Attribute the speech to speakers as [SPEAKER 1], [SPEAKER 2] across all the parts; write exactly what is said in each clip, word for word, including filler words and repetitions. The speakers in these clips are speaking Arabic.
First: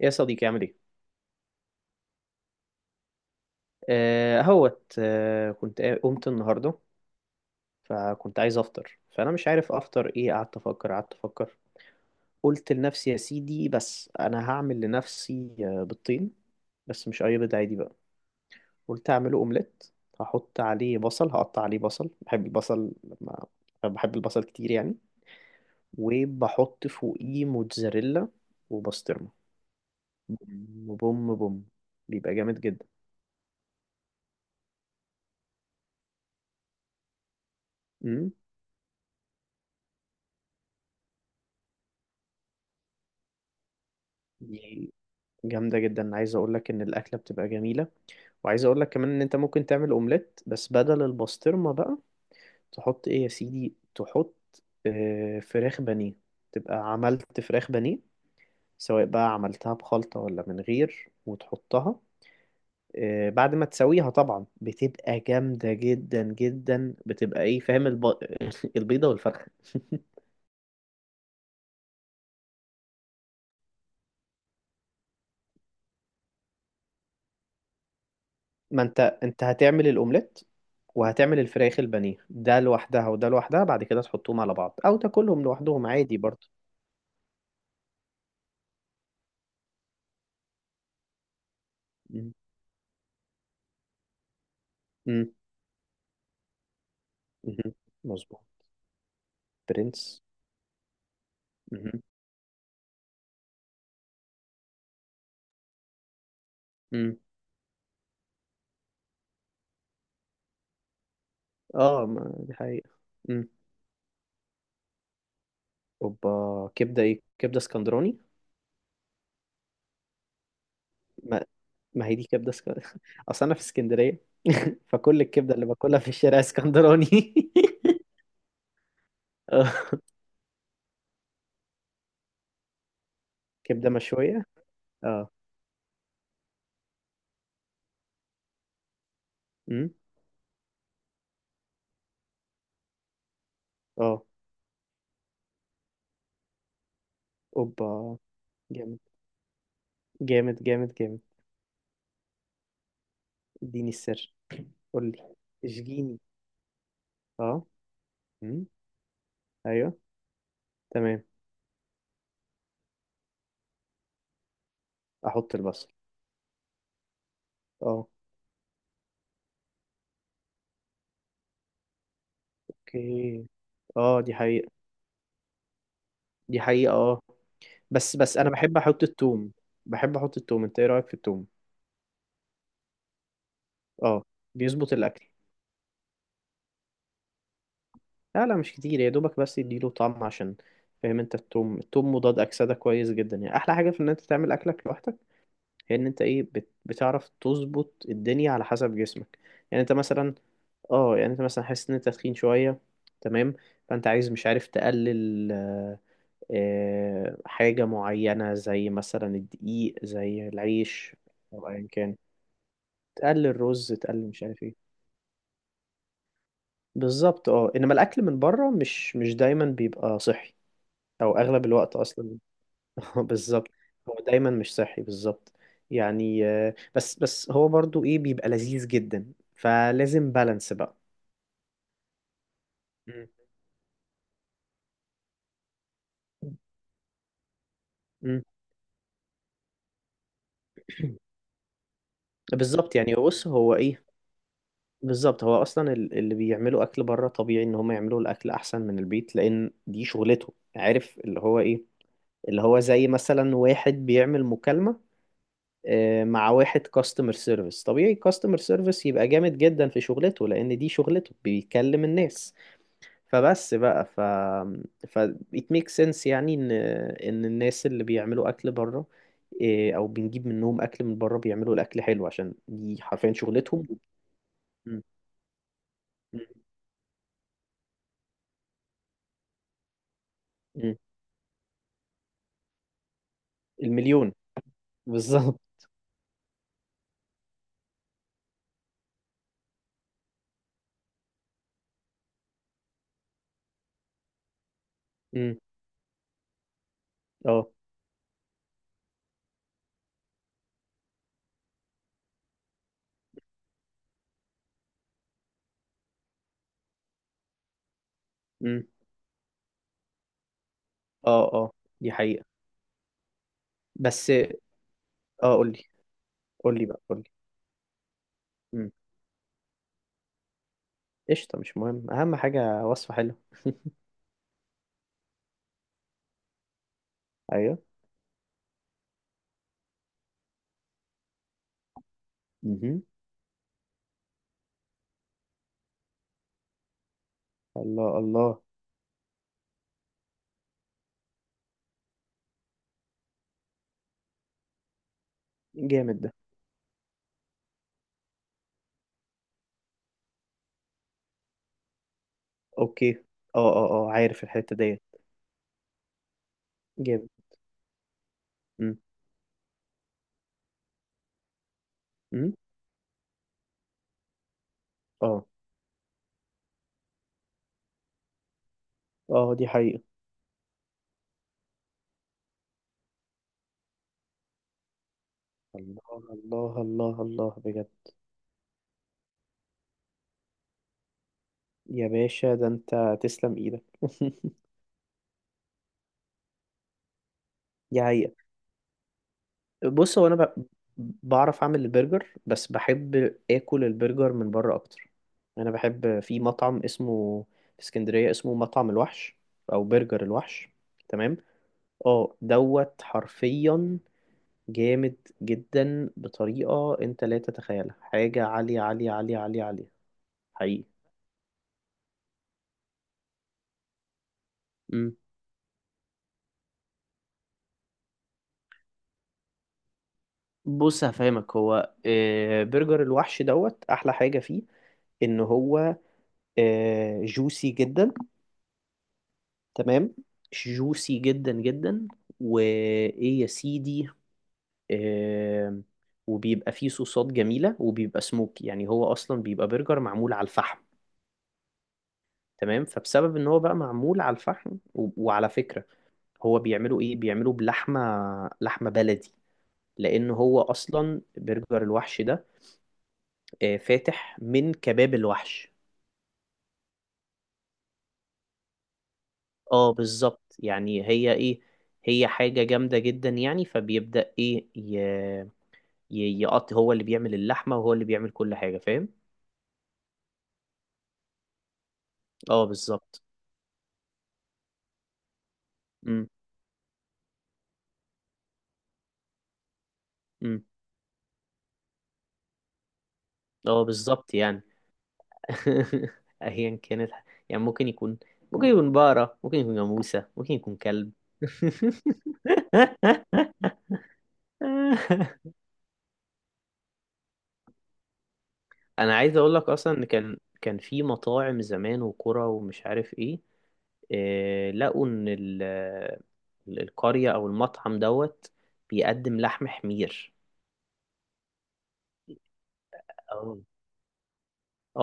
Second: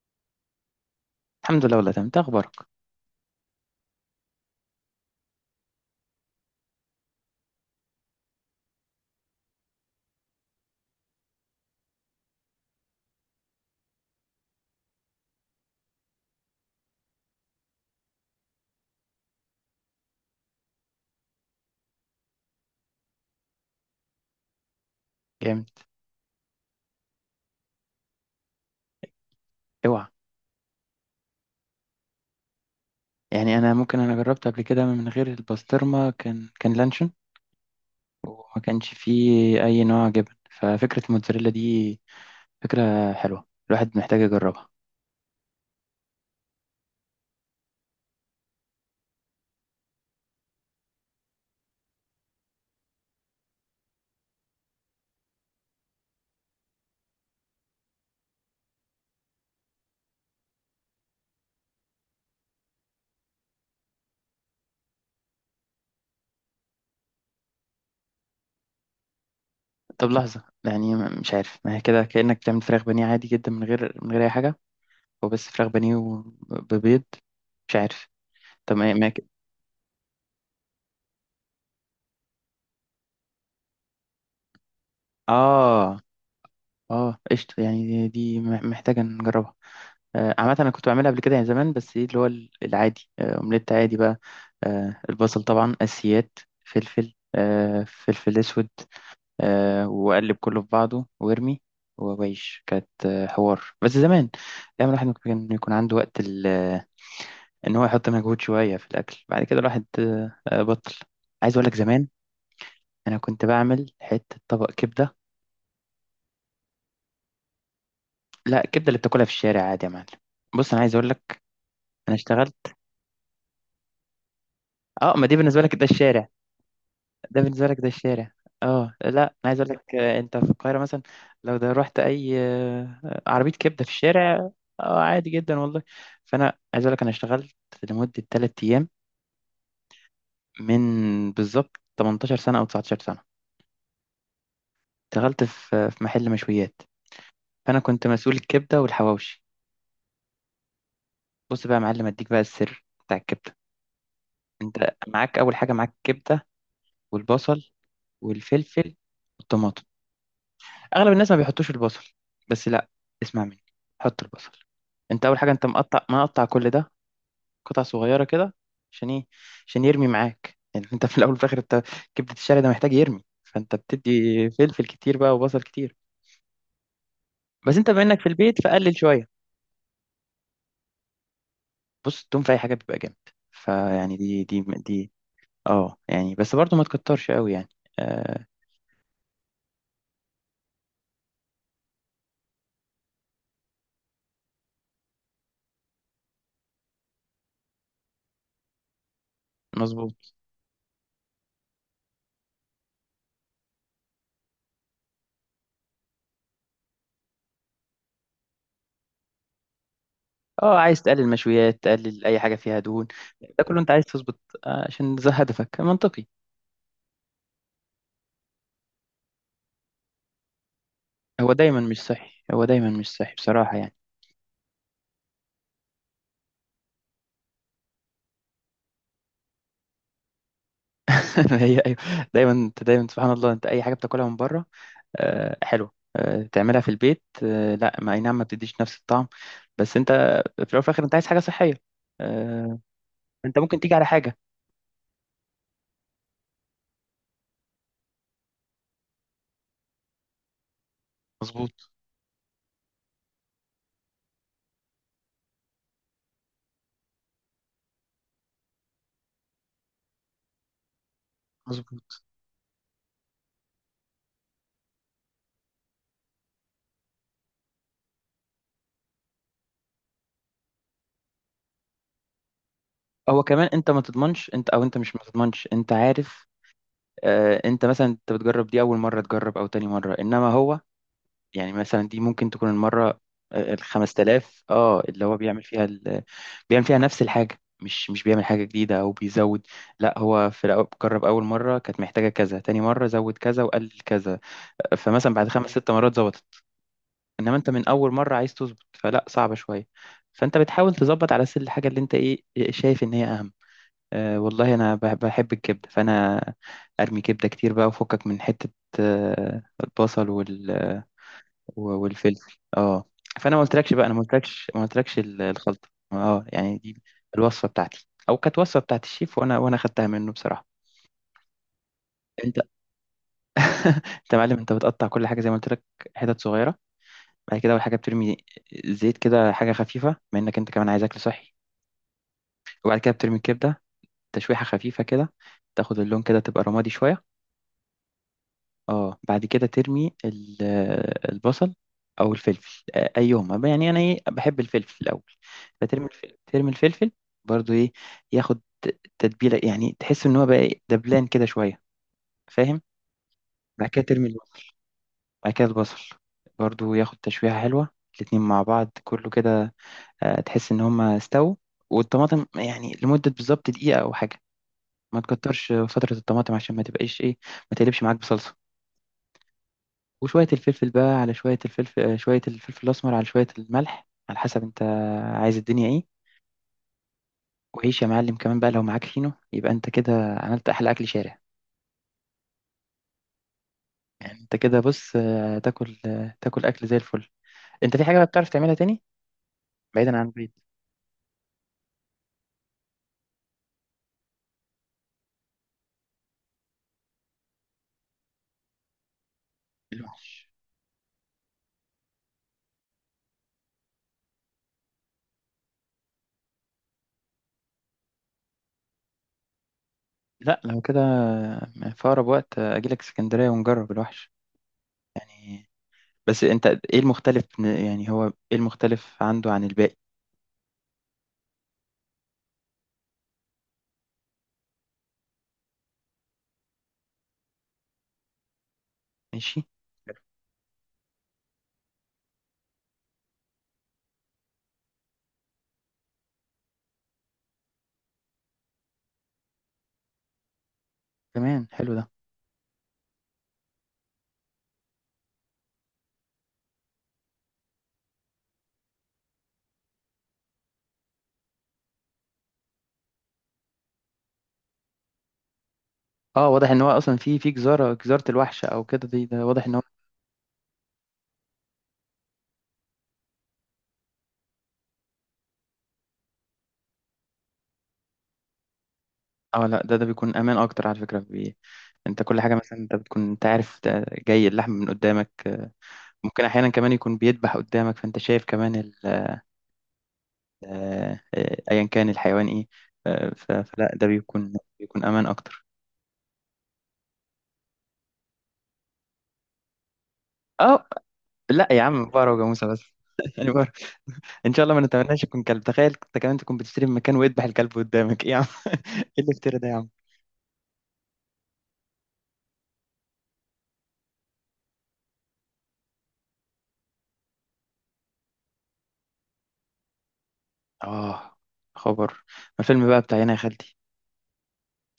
[SPEAKER 1] يا صديقي، عامل ايه؟
[SPEAKER 2] الحمد لله، والله تمام. إنت اخبارك؟
[SPEAKER 1] آه هوت آه كنت قا- قمت النهارده، فكنت عايز افطر، فانا مش عارف افطر ايه. قعدت افكر قعدت افكر قلت لنفسي يا سيدي، بس انا هعمل لنفسي آه، بالطين. بس مش اي بيض عادي بقى، قلت اعمله اومليت. هحط عليه بصل، هقطع عليه بصل، بحب البصل لما بحب البصل كتير يعني.
[SPEAKER 2] جامد.
[SPEAKER 1] وبحط فوقيه موتزاريلا وبسطرمه.
[SPEAKER 2] اوعى.
[SPEAKER 1] بوم، بوم بوم، بيبقى جامد جدا.
[SPEAKER 2] يعني انا ممكن انا جربت قبل كده من غير البسطرمه، كان كان لانشون. وما كانش فيه اي نوع جبن. ففكره الموتزاريلا دي فكره حلوه، الواحد محتاج يجربها.
[SPEAKER 1] امم جامدة جدا. عايز اقول لك ان الاكلة بتبقى جميلة، وعايز اقول لك كمان ان انت ممكن تعمل اومليت، بس بدل البسطرمة بقى تحط ايه يا سيدي؟ تحط آه، فراخ بانيه. تبقى عملت فراخ بانيه، سواء بقى عملتها بخلطة ولا من غير، وتحطها آه، بعد ما تسويها. طبعا بتبقى جامدة جدا جدا، بتبقى ايه؟ فاهم الب... البيضة والفرخة.
[SPEAKER 2] طب لحظه، يعني م- مش عارف. ما هي كده كانك بتعمل فراخ بانيه عادي جدا من غير من غير اي حاجه. هو بس فراخ بانيه وبيض. مش عارف. طب
[SPEAKER 1] ما
[SPEAKER 2] ما ما-
[SPEAKER 1] انت انت هتعمل الاومليت وهتعمل الفراخ البانيه، ده لوحدها وده لوحدها، بعد كده تحطهم على بعض او تاكلهم لوحدهم
[SPEAKER 2] اه
[SPEAKER 1] عادي برضه.
[SPEAKER 2] اه، قشطه. يعني دي دي محتاجه نجربها. آه، عامة أنا كنت بعملها قبل كده يعني زمان. بس إيه اللي هو
[SPEAKER 1] مم.
[SPEAKER 2] ال- العادي، آه، أومليت عادي بقى. آه،
[SPEAKER 1] مم.
[SPEAKER 2] البصل طبعا أساسيات. فلفل،
[SPEAKER 1] مم.
[SPEAKER 2] آه، فلفل
[SPEAKER 1] مظبوط.
[SPEAKER 2] أسود. آه،
[SPEAKER 1] برنس.
[SPEAKER 2] وأقلب كله في بعضه وأرمي.
[SPEAKER 1] مم.
[SPEAKER 2] وعيش، كانت آه، حوار بس زمان. دايما الواحد ممكن يكون عنده وقت ال- آه،
[SPEAKER 1] مم.
[SPEAKER 2] إن هو يحط مجهود شوية في الأكل، بعد كده الواحد آه، آه، بطل. عايز أقول لك
[SPEAKER 1] اه،
[SPEAKER 2] زمان
[SPEAKER 1] ما دي حقيقة.
[SPEAKER 2] أنا
[SPEAKER 1] مم.
[SPEAKER 2] كنت بعمل حتة طبق كبدة.
[SPEAKER 1] اوبا، كبدة ايه؟ كبدة اسكندراني.
[SPEAKER 2] لا، الكبدة اللي بتاكلها في الشارع عادي يا معلم. بص، أنا عايز أقول
[SPEAKER 1] ما,
[SPEAKER 2] لك.
[SPEAKER 1] ما هي
[SPEAKER 2] أنا
[SPEAKER 1] دي كبدة
[SPEAKER 2] اشتغلت.
[SPEAKER 1] اسكندراني اصل انا في اسكندرية
[SPEAKER 2] اه،
[SPEAKER 1] فكل
[SPEAKER 2] ما دي
[SPEAKER 1] الكبدة
[SPEAKER 2] بالنسبة
[SPEAKER 1] اللي
[SPEAKER 2] لك ده
[SPEAKER 1] باكلها في
[SPEAKER 2] الشارع.
[SPEAKER 1] الشارع اسكندراني
[SPEAKER 2] ده بالنسبة لك ده الشارع. اه، لا، انا عايز
[SPEAKER 1] آه.
[SPEAKER 2] اقول لك، آه، انت في القاهرة مثلا. لو ده رحت اي آه، عربية كبدة
[SPEAKER 1] كبدة
[SPEAKER 2] في
[SPEAKER 1] مشوية.
[SPEAKER 2] الشارع. آه،
[SPEAKER 1] اه.
[SPEAKER 2] عادي جدا والله. فانا عايز اقول لك، انا اشتغلت لمدة 3 ايام
[SPEAKER 1] مم.
[SPEAKER 2] من بالظبط 18 سنة او 19 سنة.
[SPEAKER 1] اه.
[SPEAKER 2] اشتغلت في في محل مشويات. فانا كنت
[SPEAKER 1] اوبا.
[SPEAKER 2] مسؤول الكبدة
[SPEAKER 1] جامد
[SPEAKER 2] والحواوشي.
[SPEAKER 1] جامد جامد جامد.
[SPEAKER 2] بص بقى يا معلم، اديك بقى السر بتاع الكبدة.
[SPEAKER 1] اديني السر.
[SPEAKER 2] انت
[SPEAKER 1] قول لي،
[SPEAKER 2] معاك، اول حاجة معاك
[SPEAKER 1] اشجيني.
[SPEAKER 2] الكبدة
[SPEAKER 1] اه.
[SPEAKER 2] والبصل
[SPEAKER 1] امم.
[SPEAKER 2] والفلفل والطماطم.
[SPEAKER 1] ايوه،
[SPEAKER 2] اغلب
[SPEAKER 1] تمام.
[SPEAKER 2] الناس ما بيحطوش البصل. بس لا، اسمع مني، حط البصل. انت اول
[SPEAKER 1] احط
[SPEAKER 2] حاجه انت
[SPEAKER 1] البصل.
[SPEAKER 2] مقطع مقطع كل ده قطع
[SPEAKER 1] اه.
[SPEAKER 2] صغيره كده. عشان ايه؟ عشان يرمي معاك. يعني انت في الاول وفي الاخر انت، كبده الشارع ده محتاج يرمي،
[SPEAKER 1] اوكي،
[SPEAKER 2] فانت
[SPEAKER 1] اه دي
[SPEAKER 2] بتدي
[SPEAKER 1] حقيقة،
[SPEAKER 2] فلفل كتير بقى وبصل كتير.
[SPEAKER 1] دي حقيقة اه.
[SPEAKER 2] بس انت بما
[SPEAKER 1] بس
[SPEAKER 2] انك في
[SPEAKER 1] بس انا
[SPEAKER 2] البيت،
[SPEAKER 1] بحب
[SPEAKER 2] فقلل
[SPEAKER 1] احط
[SPEAKER 2] شويه.
[SPEAKER 1] التوم، بحب احط التوم. انت ايه رأيك في التوم؟
[SPEAKER 2] بص، التوم في اي حاجه بيبقى جامد. فيعني
[SPEAKER 1] اه،
[SPEAKER 2] دي دي
[SPEAKER 1] بيظبط
[SPEAKER 2] دي
[SPEAKER 1] الاكل.
[SPEAKER 2] اه، يعني بس برضو ما تكترش قوي يعني.
[SPEAKER 1] لا
[SPEAKER 2] آه.
[SPEAKER 1] لا، مش كتير، يا دوبك بس يديله طعم، عشان فاهم انت، التوم التوم مضاد اكسدة كويس جدا. يعني احلى حاجة في ان انت تعمل اكلك لوحدك هي ان انت ايه، بت... بتعرف تظبط الدنيا على حسب جسمك. يعني انت مثلا،
[SPEAKER 2] مظبوط.
[SPEAKER 1] اه، يعني انت مثلا حاسس ان انت تخين شوية، تمام، فانت عايز مش عارف تقلل آه، آه، حاجة معينة، زي مثلا الدقيق، زي
[SPEAKER 2] اه، عايز
[SPEAKER 1] العيش،
[SPEAKER 2] تقلل
[SPEAKER 1] او ايا
[SPEAKER 2] مشويات،
[SPEAKER 1] كان.
[SPEAKER 2] تقلل اي حاجه فيها دهون.
[SPEAKER 1] تقلل
[SPEAKER 2] ده كله
[SPEAKER 1] رز،
[SPEAKER 2] انت عايز
[SPEAKER 1] تقلل مش
[SPEAKER 2] تظبط،
[SPEAKER 1] عارف ايه.
[SPEAKER 2] آه، عشان ده هدفك منطقي.
[SPEAKER 1] بالظبط اه، انما الاكل من بره مش مش دايما بيبقى صحي، او
[SPEAKER 2] هو
[SPEAKER 1] اغلب
[SPEAKER 2] دايما
[SPEAKER 1] الوقت
[SPEAKER 2] مش صحي،
[SPEAKER 1] اصلا.
[SPEAKER 2] هو دايما مش صحي
[SPEAKER 1] بالظبط،
[SPEAKER 2] بصراحة يعني.
[SPEAKER 1] هو دايما مش صحي بالظبط. يعني آه، بس بس هو برضو ايه، بيبقى لذيذ جدا، فلازم بالانس بقى.
[SPEAKER 2] هي أيوة. دايما أنت دايما،
[SPEAKER 1] مم.
[SPEAKER 2] سبحان الله، أنت أي حاجة بتاكلها من بره آه، حلوة، آه، تعملها في البيت، آه، لا، ما أي
[SPEAKER 1] مم.
[SPEAKER 2] نعم، ما بتديش نفس الطعم. بس أنت في الأول وفي الآخر، أنت عايز حاجة صحية. آه،
[SPEAKER 1] بالظبط يعني. بص
[SPEAKER 2] أنت
[SPEAKER 1] هو
[SPEAKER 2] ممكن تيجي
[SPEAKER 1] ايه،
[SPEAKER 2] على حاجة.
[SPEAKER 1] بالظبط. هو اصلا ال- اللي بيعملوا اكل بره طبيعي ان هم يعملوا الاكل احسن من البيت، لان دي شغلته، عارف اللي هو ايه.
[SPEAKER 2] مظبوط.
[SPEAKER 1] اللي هو زي مثلا واحد بيعمل مكالمة آه، مع واحد كاستمر سيرفيس، طبيعي كاستمر سيرفيس يبقى جامد جدا في شغلته، لان دي شغلته، بيكلم
[SPEAKER 2] مظبوط.
[SPEAKER 1] الناس. فبس بقى ف ف it makes sense يعني ان ان الناس اللي بيعملوا اكل بره آه، او بنجيب منهم اكل من بره، بيعملوا الاكل حلو عشان دي حرفيا
[SPEAKER 2] هو كمان،
[SPEAKER 1] شغلتهم.
[SPEAKER 2] أنت ما تضمنش أنت، أو
[SPEAKER 1] م-
[SPEAKER 2] أنت مش ما تضمنش، أنت
[SPEAKER 1] م-
[SPEAKER 2] عارف. آه، أنت مثلا أنت بتجرب دي أول مرة تجرب أو تاني مرة، إنما هو.
[SPEAKER 1] م.
[SPEAKER 2] يعني مثلا دي ممكن تكون المرة آه، ال
[SPEAKER 1] المليون
[SPEAKER 2] خمس تلاف، اه، اللي هو
[SPEAKER 1] بالظبط.
[SPEAKER 2] بيعمل فيها ال... بيعمل فيها نفس الحاجة، مش مش بيعمل حاجة جديدة أو بيزود. لا، هو في الأول جرب أول مرة، كانت محتاجة كذا، تاني مرة زود كذا وقلل كذا. فمثلا بعد
[SPEAKER 1] امم.
[SPEAKER 2] خمس ست مرات ظبطت. إنما
[SPEAKER 1] اه.
[SPEAKER 2] أنت من أول مرة عايز تظبط، فلا، صعبة شوية. فأنت بتحاول تظبط على سل الحاجة اللي أنت، إيه إيه، شايف إن هي أهم. أه، والله أنا بح- بحب الكبدة، فأنا أرمي كبدة كتير بقى، وفكك من حتة.
[SPEAKER 1] امم.
[SPEAKER 2] آه، البصل والفلفل
[SPEAKER 1] اه اه
[SPEAKER 2] و-
[SPEAKER 1] دي
[SPEAKER 2] والفلفل
[SPEAKER 1] حقيقة.
[SPEAKER 2] اه، فانا ما قلتلكش بقى، انا ما
[SPEAKER 1] بس.
[SPEAKER 2] قلتلكش ما قلتلكش ال-
[SPEAKER 1] اه قول لي،
[SPEAKER 2] الخلطه اه
[SPEAKER 1] قول
[SPEAKER 2] يعني
[SPEAKER 1] لي بقى
[SPEAKER 2] دي.
[SPEAKER 1] قول لي
[SPEAKER 2] الوصفه بتاعتي، او كانت وصفه
[SPEAKER 1] امم.
[SPEAKER 2] بتاعت الشيف، وانا وانا خدتها منه بصراحه.
[SPEAKER 1] قشطة، مش مهم، أهم
[SPEAKER 2] انت
[SPEAKER 1] حاجة وصفة حلوة.
[SPEAKER 2] انت يا معلم، انت بتقطع كل حاجه زي ما قلت لك، حتت صغيره. بعد كده،
[SPEAKER 1] أيوه.
[SPEAKER 2] اول حاجه بترمي زيت كده حاجه خفيفه، بما انك انت كمان عايز اكل صحي.
[SPEAKER 1] امم.
[SPEAKER 2] وبعد كده بترمي الكبده تشويحه خفيفه كده، تاخد اللون كده تبقى رمادي شويه.
[SPEAKER 1] الله الله.
[SPEAKER 2] اه، بعد كده ترمي ال- البصل او الفلفل، آه، ايهما بقى. يعني انا، ايه، بحب الفلفل الاول. فترمي
[SPEAKER 1] جامد ده.
[SPEAKER 2] الفلفل، ترمي الفلفل برضو، ايه، ياخد تتبيله. يعني تحس ان هو بقى، إيه، دبلان كده شويه، فاهم؟
[SPEAKER 1] أوكي. اه اه
[SPEAKER 2] بعد كده
[SPEAKER 1] اه،
[SPEAKER 2] ترمي
[SPEAKER 1] عارف
[SPEAKER 2] البصل.
[SPEAKER 1] الحتة ديت.
[SPEAKER 2] بعد كده البصل برضو ياخد
[SPEAKER 1] جامد.
[SPEAKER 2] تشويحه حلوه. الاتنين مع بعض
[SPEAKER 1] امم.
[SPEAKER 2] كله كده، آه، تحس ان هما استووا. والطماطم
[SPEAKER 1] امم.
[SPEAKER 2] يعني لمده بالظبط دقيقه او حاجه. ما
[SPEAKER 1] اه.
[SPEAKER 2] تكترش فتره الطماطم عشان ما تبقاش، ايه، ما تقلبش معاك بصلصه.
[SPEAKER 1] اه دي حقيقة.
[SPEAKER 2] وشوية الفلفل بقى على شوية الفلفل، آه، شوية الفلفل الأسمر على شوية الملح، على حسب أنت عايز الدنيا إيه.
[SPEAKER 1] الله الله الله الله بجد.
[SPEAKER 2] وعيش يا معلم كمان بقى، لو معاك فينو، يبقى أنت كده عملت أحلى أكل شارع.
[SPEAKER 1] يا باشا، ده أنت، تسلم إيدك
[SPEAKER 2] يعني أنت كده بص، آه، تاكل آه، تاكل أكل زي الفل. أنت
[SPEAKER 1] دي
[SPEAKER 2] في حاجة بقى
[SPEAKER 1] حقيقة.
[SPEAKER 2] بتعرف تعملها، تاني
[SPEAKER 1] بص
[SPEAKER 2] بعيدا
[SPEAKER 1] هو
[SPEAKER 2] عن
[SPEAKER 1] انا
[SPEAKER 2] البيت.
[SPEAKER 1] ب... بعرف اعمل البرجر، بس بحب اكل البرجر من بره اكتر. انا بحب في مطعم اسمه، في اسكندريه، اسمه مطعم الوحش، او برجر
[SPEAKER 2] الوحش.
[SPEAKER 1] الوحش. تمام. اه دوت حرفيا جامد جدا، بطريقه انت لا تتخيلها، حاجه عاليه عاليه عاليه عاليه عاليه
[SPEAKER 2] لا،
[SPEAKER 1] حقيقي.
[SPEAKER 2] لو كده آه، في أقرب وقت آه، أجيلك اسكندرية ونجرب الوحش.
[SPEAKER 1] مم.
[SPEAKER 2] يعني، بس أنت إيه المختلف؟ يعني هو إيه المختلف عنده عن الباقي؟
[SPEAKER 1] بص هفهمك، هو آه، برجر الوحش دوت، احلى حاجه فيه ان هو جوسي جدا.
[SPEAKER 2] ماشي.
[SPEAKER 1] تمام. جوسي جدا جدا. وايه يا سيدي، آه، وبيبقى فيه صوصات جميلة، وبيبقى سموك. يعني هو أصلا بيبقى برجر معمول على الفحم.
[SPEAKER 2] تمام، حلو ده.
[SPEAKER 1] تمام. فبسبب إن هو بقى معمول على الفحم و... وعلى فكرة، هو بيعملوا إيه، بيعملوا بلحمة، لحمة بلدي، لأن هو أصلا برجر الوحش ده آه فاتح من كباب الوحش.
[SPEAKER 2] اه، واضح ان هو اصلا في في جزاره جزاره الوحش او كده، دي ده واضح ان هو.
[SPEAKER 1] اه بالظبط. يعني هي إيه، هي حاجة جامدة جدا. يعني فبيبدأ إيه ي... ي- يقط، هو اللي بيعمل اللحمة وهو اللي بيعمل كل حاجة، فاهم.
[SPEAKER 2] اه، لا، ده ده بيكون امان اكتر على فكره بي... انت كل حاجه
[SPEAKER 1] اه
[SPEAKER 2] مثلا، انت
[SPEAKER 1] بالظبط.
[SPEAKER 2] بتكون انت عارف ده جاي اللحم من قدامك، آه،
[SPEAKER 1] امم.
[SPEAKER 2] ممكن احيانا كمان يكون بيذبح قدامك، فانت شايف كمان ال...
[SPEAKER 1] امم.
[SPEAKER 2] آه، آه، ايا كان الحيوان ايه. آه، ف...
[SPEAKER 1] اه
[SPEAKER 2] فلا ده
[SPEAKER 1] بالظبط
[SPEAKER 2] بيكون
[SPEAKER 1] يعني.
[SPEAKER 2] بيكون امان اكتر.
[SPEAKER 1] ايا كانت، يعني ممكن يكون، ممكن يكون بقرة، ممكن يكون جاموسة، ممكن يكون
[SPEAKER 2] اه
[SPEAKER 1] كلب
[SPEAKER 2] لا يا عم، بقرة وجاموسة بس. يعني بقرة. ان شاء الله ما نتمناش يكون كلب. تخيل انت كمان تكون بتشتري من مكان ويذبح الكلب قدامك، ايه يا عم
[SPEAKER 1] انا
[SPEAKER 2] ايه
[SPEAKER 1] عايز اقول
[SPEAKER 2] الافتراء
[SPEAKER 1] لك
[SPEAKER 2] ده يا عم.
[SPEAKER 1] اصلا ان كان كان في مطاعم زمان، وكرة ومش عارف ايه، آه، لقوا ان ال- ال- القرية او المطعم دوت بيقدم لحم حمير.
[SPEAKER 2] اه، خبر ما الفيلم بقى بتاع هنا يا
[SPEAKER 1] اه.
[SPEAKER 2] خالتي.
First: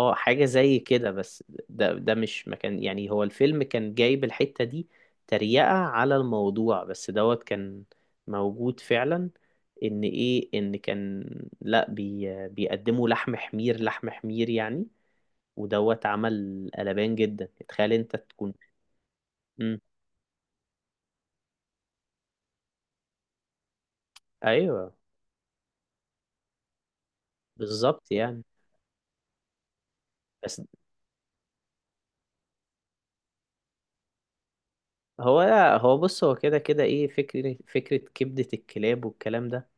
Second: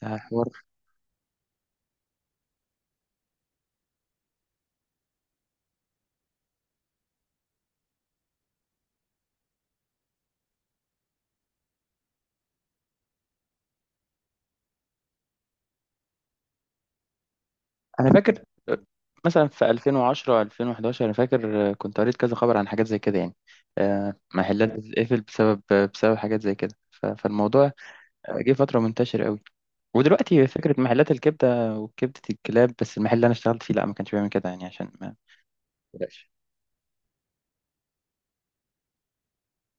[SPEAKER 2] ده
[SPEAKER 1] حاجة
[SPEAKER 2] حوار.
[SPEAKER 1] زي كده، بس ده ده مش مكان. يعني هو الفيلم كان جايب الحتة دي تريقة على الموضوع، بس دوت كان موجود فعلا. ان ايه، ان كان، لا بي بيقدموا لحم حمير، لحم حمير يعني، ودوت عمل قلبان جدا. تخيل
[SPEAKER 2] انا
[SPEAKER 1] انت
[SPEAKER 2] فاكر
[SPEAKER 1] تكون.
[SPEAKER 2] مثلا في
[SPEAKER 1] مم.
[SPEAKER 2] الفين وعشرة الفين وحداشر، انا فاكر كنت قريت كذا خبر عن حاجات زي كده يعني. آه، محلات
[SPEAKER 1] ايوه
[SPEAKER 2] بتتقفل بسبب بسبب حاجات زي كده، ف- فالموضوع
[SPEAKER 1] بالظبط يعني.
[SPEAKER 2] جه فترة منتشر قوي. ودلوقتي
[SPEAKER 1] بس
[SPEAKER 2] فكرة محلات الكبدة وكبدة الكلاب، بس المحل اللي أنا اشتغلت فيه لا، ما كانش بيعمل كده يعني عشان ما
[SPEAKER 1] هو هو بص،
[SPEAKER 2] بلاش.
[SPEAKER 1] هو كده كده ايه، فكرة فكرة كبدة الكلاب والكلام ده.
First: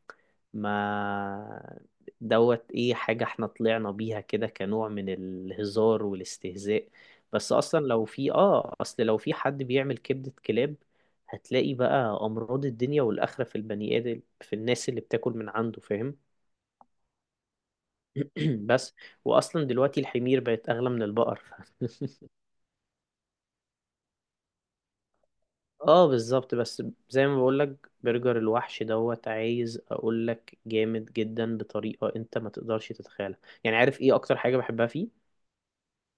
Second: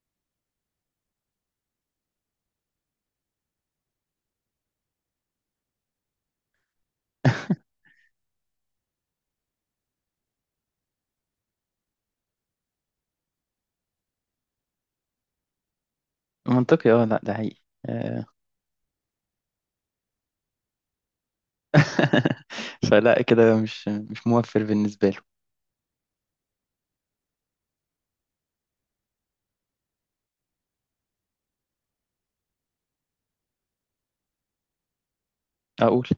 [SPEAKER 1] ما دوت ايه، حاجة احنا طلعنا بيها كده كنوع من الهزار والاستهزاء. بس اصلا لو في، اه اصل لو في حد بيعمل كبدة كلاب، هتلاقي بقى امراض الدنيا والاخرة في البني ادم، في الناس اللي بتاكل من عنده، فاهم.
[SPEAKER 2] منطقي، اه، لا ده حقيقي. آه.
[SPEAKER 1] بس واصلا دلوقتي الحمير بقت اغلى من البقر.
[SPEAKER 2] فلا كده مش مش موفر بالنسبة له.
[SPEAKER 1] اه بالظبط. بس زي ما بقولك، برجر الوحش دوت عايز اقولك جامد جدا، بطريقة انت ما تقدرش تتخيلها. يعني عارف ايه اكتر حاجة بحبها فيه؟
[SPEAKER 2] أقول.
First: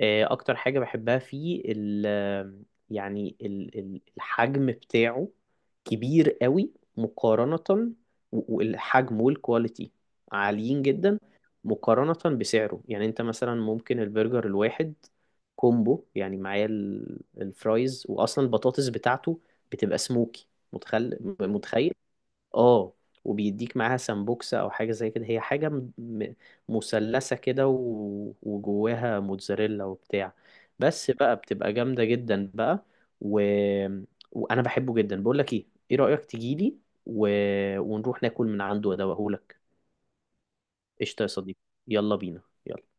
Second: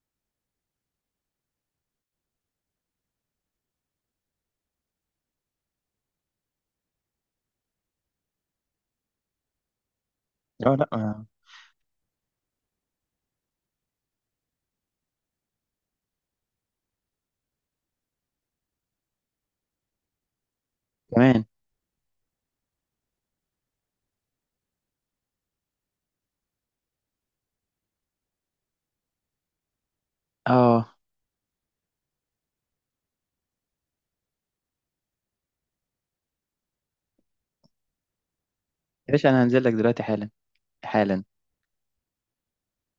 [SPEAKER 1] آه، اكتر حاجة بحبها فيه ال، يعني ال ال- الحجم بتاعه كبير قوي مقارنة، و- والحجم والكواليتي
[SPEAKER 2] اه،
[SPEAKER 1] عاليين
[SPEAKER 2] لا.
[SPEAKER 1] جدا
[SPEAKER 2] آه.
[SPEAKER 1] مقارنة بسعره. يعني انت مثلا ممكن البرجر الواحد كومبو، يعني معاه ال- الفرايز، واصلا البطاطس بتاعته بتبقى سموكي، متخيل؟
[SPEAKER 2] كمان.
[SPEAKER 1] متخيل اه، وبيديك معاها سمبوكسة او حاجة زي كده، هي حاجة م- م- مثلثة كده و- وجواها موتزاريلا وبتاع.
[SPEAKER 2] اه
[SPEAKER 1] بس بقى بتبقى جامدة جدا بقى. و... وانا بحبه جدا. بقول لك ايه، ايه رأيك تجيلي و... ونروح ناكل من عنده
[SPEAKER 2] يا باشا، أنا
[SPEAKER 1] وادوقهولك.
[SPEAKER 2] هنزل لك دلوقتي حالا،
[SPEAKER 1] قشطة
[SPEAKER 2] حالا
[SPEAKER 1] يا صديقي، يلا بينا، يلا.